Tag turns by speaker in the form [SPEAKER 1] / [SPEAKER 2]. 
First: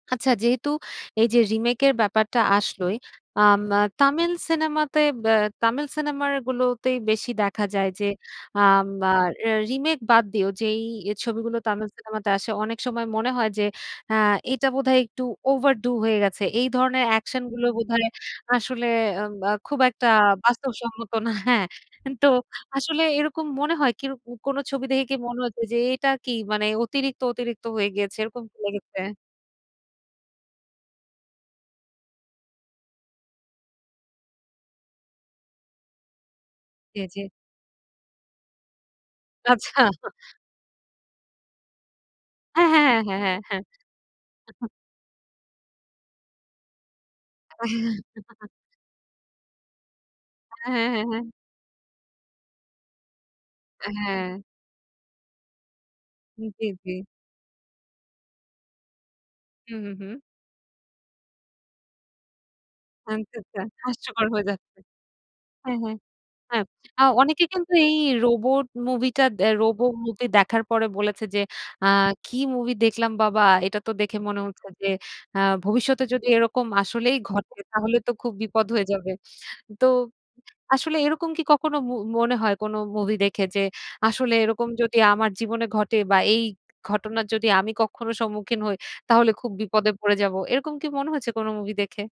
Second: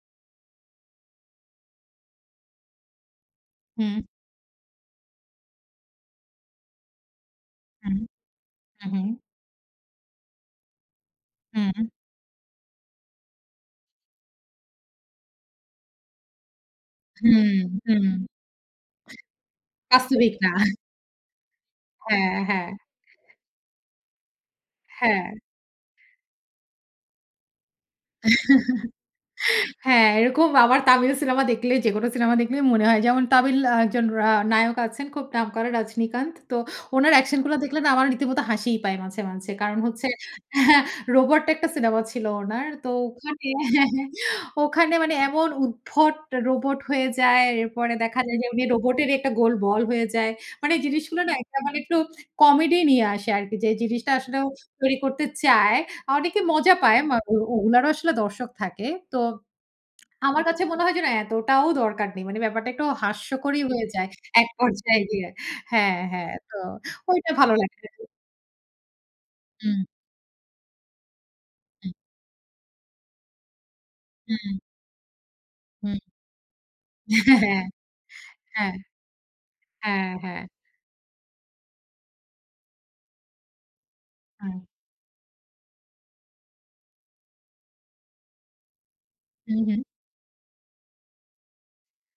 [SPEAKER 1] আচ্ছা, যেহেতু এই যে, রিমেকের ব্যাপারটা, আসলোই আম আ
[SPEAKER 2] হুম।
[SPEAKER 1] তামিল সিনেমাতে বা তামিল সিনেমার গুলোতেই বেশি দেখা যায়
[SPEAKER 2] হুম,
[SPEAKER 1] যে,
[SPEAKER 2] হু,
[SPEAKER 1] আম
[SPEAKER 2] হুম।
[SPEAKER 1] আর রিমেক বাদ দিও যে, এই ছবিগুলো
[SPEAKER 2] হুম।
[SPEAKER 1] তামিল সিনেমাতে আসে অনেক সময় মনে হয় যে, আ এটা বোধহয় একটু ওভারডু হয়ে গেছে। এই ধরনের অ্যাকশন
[SPEAKER 2] হুম,
[SPEAKER 1] গুলো
[SPEAKER 2] হুম।
[SPEAKER 1] বোধহয় আসলে আব আ খুব একটা
[SPEAKER 2] বাস্তবিক না।
[SPEAKER 1] বাস্তব সম্মত না। হ্যা,
[SPEAKER 2] হ্যা,
[SPEAKER 1] তো
[SPEAKER 2] হ্যা।
[SPEAKER 1] আসলে এরকম মনে হয় কিরো কোন ছবি দেখে কি
[SPEAKER 2] হ্যা।
[SPEAKER 1] মনে হয়েছে যে, এটা কি মানে অতিরিক্ত, অতিরিক্ত হয়ে গিয়েছে, এরকম কি লেগেছে?
[SPEAKER 2] হ্যা, এরকম আবার তামিল সিনেমা দেখলে, যেকোনো সিনেমা দেখলেই মনে হয়। যেমন তামিল একজন রা নায়ক আছেন, খুব নাম করা, রজনীকান্ত। তো
[SPEAKER 1] জ্বি,
[SPEAKER 2] ওনার
[SPEAKER 1] জ্বি।
[SPEAKER 2] অ্যাকশন গুলো দেখলে না, আমার রীতিমতো হাসিই পায় মাঝে, মাঝে। কারণ
[SPEAKER 1] আচ্ছা।
[SPEAKER 2] হচ্ছে হ্যা, রোবট একটা সিনেমা ছিল
[SPEAKER 1] হ্যা,
[SPEAKER 2] ওনার,
[SPEAKER 1] হ্যা,
[SPEAKER 2] তো
[SPEAKER 1] হ্যা, হ্যা,
[SPEAKER 2] ওখানে
[SPEAKER 1] হ্যা,
[SPEAKER 2] হ্যা, হ্যা,
[SPEAKER 1] হ্যা।
[SPEAKER 2] ওখানে মানে এমন উদ্ভট রোবট হয়ে যায়, এরপরে দেখা যায় যে, উনি রোবটেরই একটা গোল বল হয়ে যায়।
[SPEAKER 1] হ্যা,
[SPEAKER 2] মানে
[SPEAKER 1] হ্যা, হ্যা,
[SPEAKER 2] জিনিসগুলো
[SPEAKER 1] হ্যা।
[SPEAKER 2] না একটা মানে, একটু কমেডি নিয়ে আসে আরকি যে, জিনিসটা আসলে
[SPEAKER 1] হ্যা।
[SPEAKER 2] তৈরি করতে চায়। অনেকে
[SPEAKER 1] জ্বি,
[SPEAKER 2] মজা
[SPEAKER 1] জ্বি।
[SPEAKER 2] পায়, ও ওনারো আসলে দর্শক থাকে, তো
[SPEAKER 1] হু, হু, হুম।
[SPEAKER 2] আমার কাছে মনে হয় যে, না, এতটাও দরকার নেই, মানে ব্যাপারটা একটু
[SPEAKER 1] আচ্ছা, আচ্ছা
[SPEAKER 2] হাস্যকরই হয়ে যায়
[SPEAKER 1] হাস্যকর হয়ে
[SPEAKER 2] এক
[SPEAKER 1] যাচ্ছে।
[SPEAKER 2] পর্যায়ে গিয়ে।
[SPEAKER 1] হ্যা,
[SPEAKER 2] হ্যা,
[SPEAKER 1] হ্যা,
[SPEAKER 2] হ্যা, তো
[SPEAKER 1] হ্যা। আ
[SPEAKER 2] ওইটা
[SPEAKER 1] অনেকে
[SPEAKER 2] ভালো
[SPEAKER 1] কিন্তু
[SPEAKER 2] লাগে।
[SPEAKER 1] এই রোবট মুভি টা দে, রোব
[SPEAKER 2] হুম।
[SPEAKER 1] মুভি দেখার পরে বলেছে যে, আ
[SPEAKER 2] হুম।
[SPEAKER 1] কি মুভি দেখলাম বাবা! এটা তো দেখে মনে
[SPEAKER 2] হুম।
[SPEAKER 1] হচ্ছে যে, আ
[SPEAKER 2] হুম।
[SPEAKER 1] ভবিষ্যতে যদি এরকম আসলেই
[SPEAKER 2] হ্যা,
[SPEAKER 1] ঘটে, তাহলে তো খুব
[SPEAKER 2] হ্যা।
[SPEAKER 1] বিপদ হয়ে যাবে। তো
[SPEAKER 2] হ্যা, হ্যা।
[SPEAKER 1] আসলেই এরকম কি কখনো ম মনে হয় কোন মুভি দেখে যে, আসলে
[SPEAKER 2] হুম।
[SPEAKER 1] এরকম যদি আমার জীবনে ঘটে বা এই ঘটনার যদি আমি কখনো সম্মুখীন হই, তাহলে খুব
[SPEAKER 2] হু, হুম।
[SPEAKER 1] বিপদে পড়ে যাবো, এরকম কি মনে হয়েছে কোন মুভি দেখে?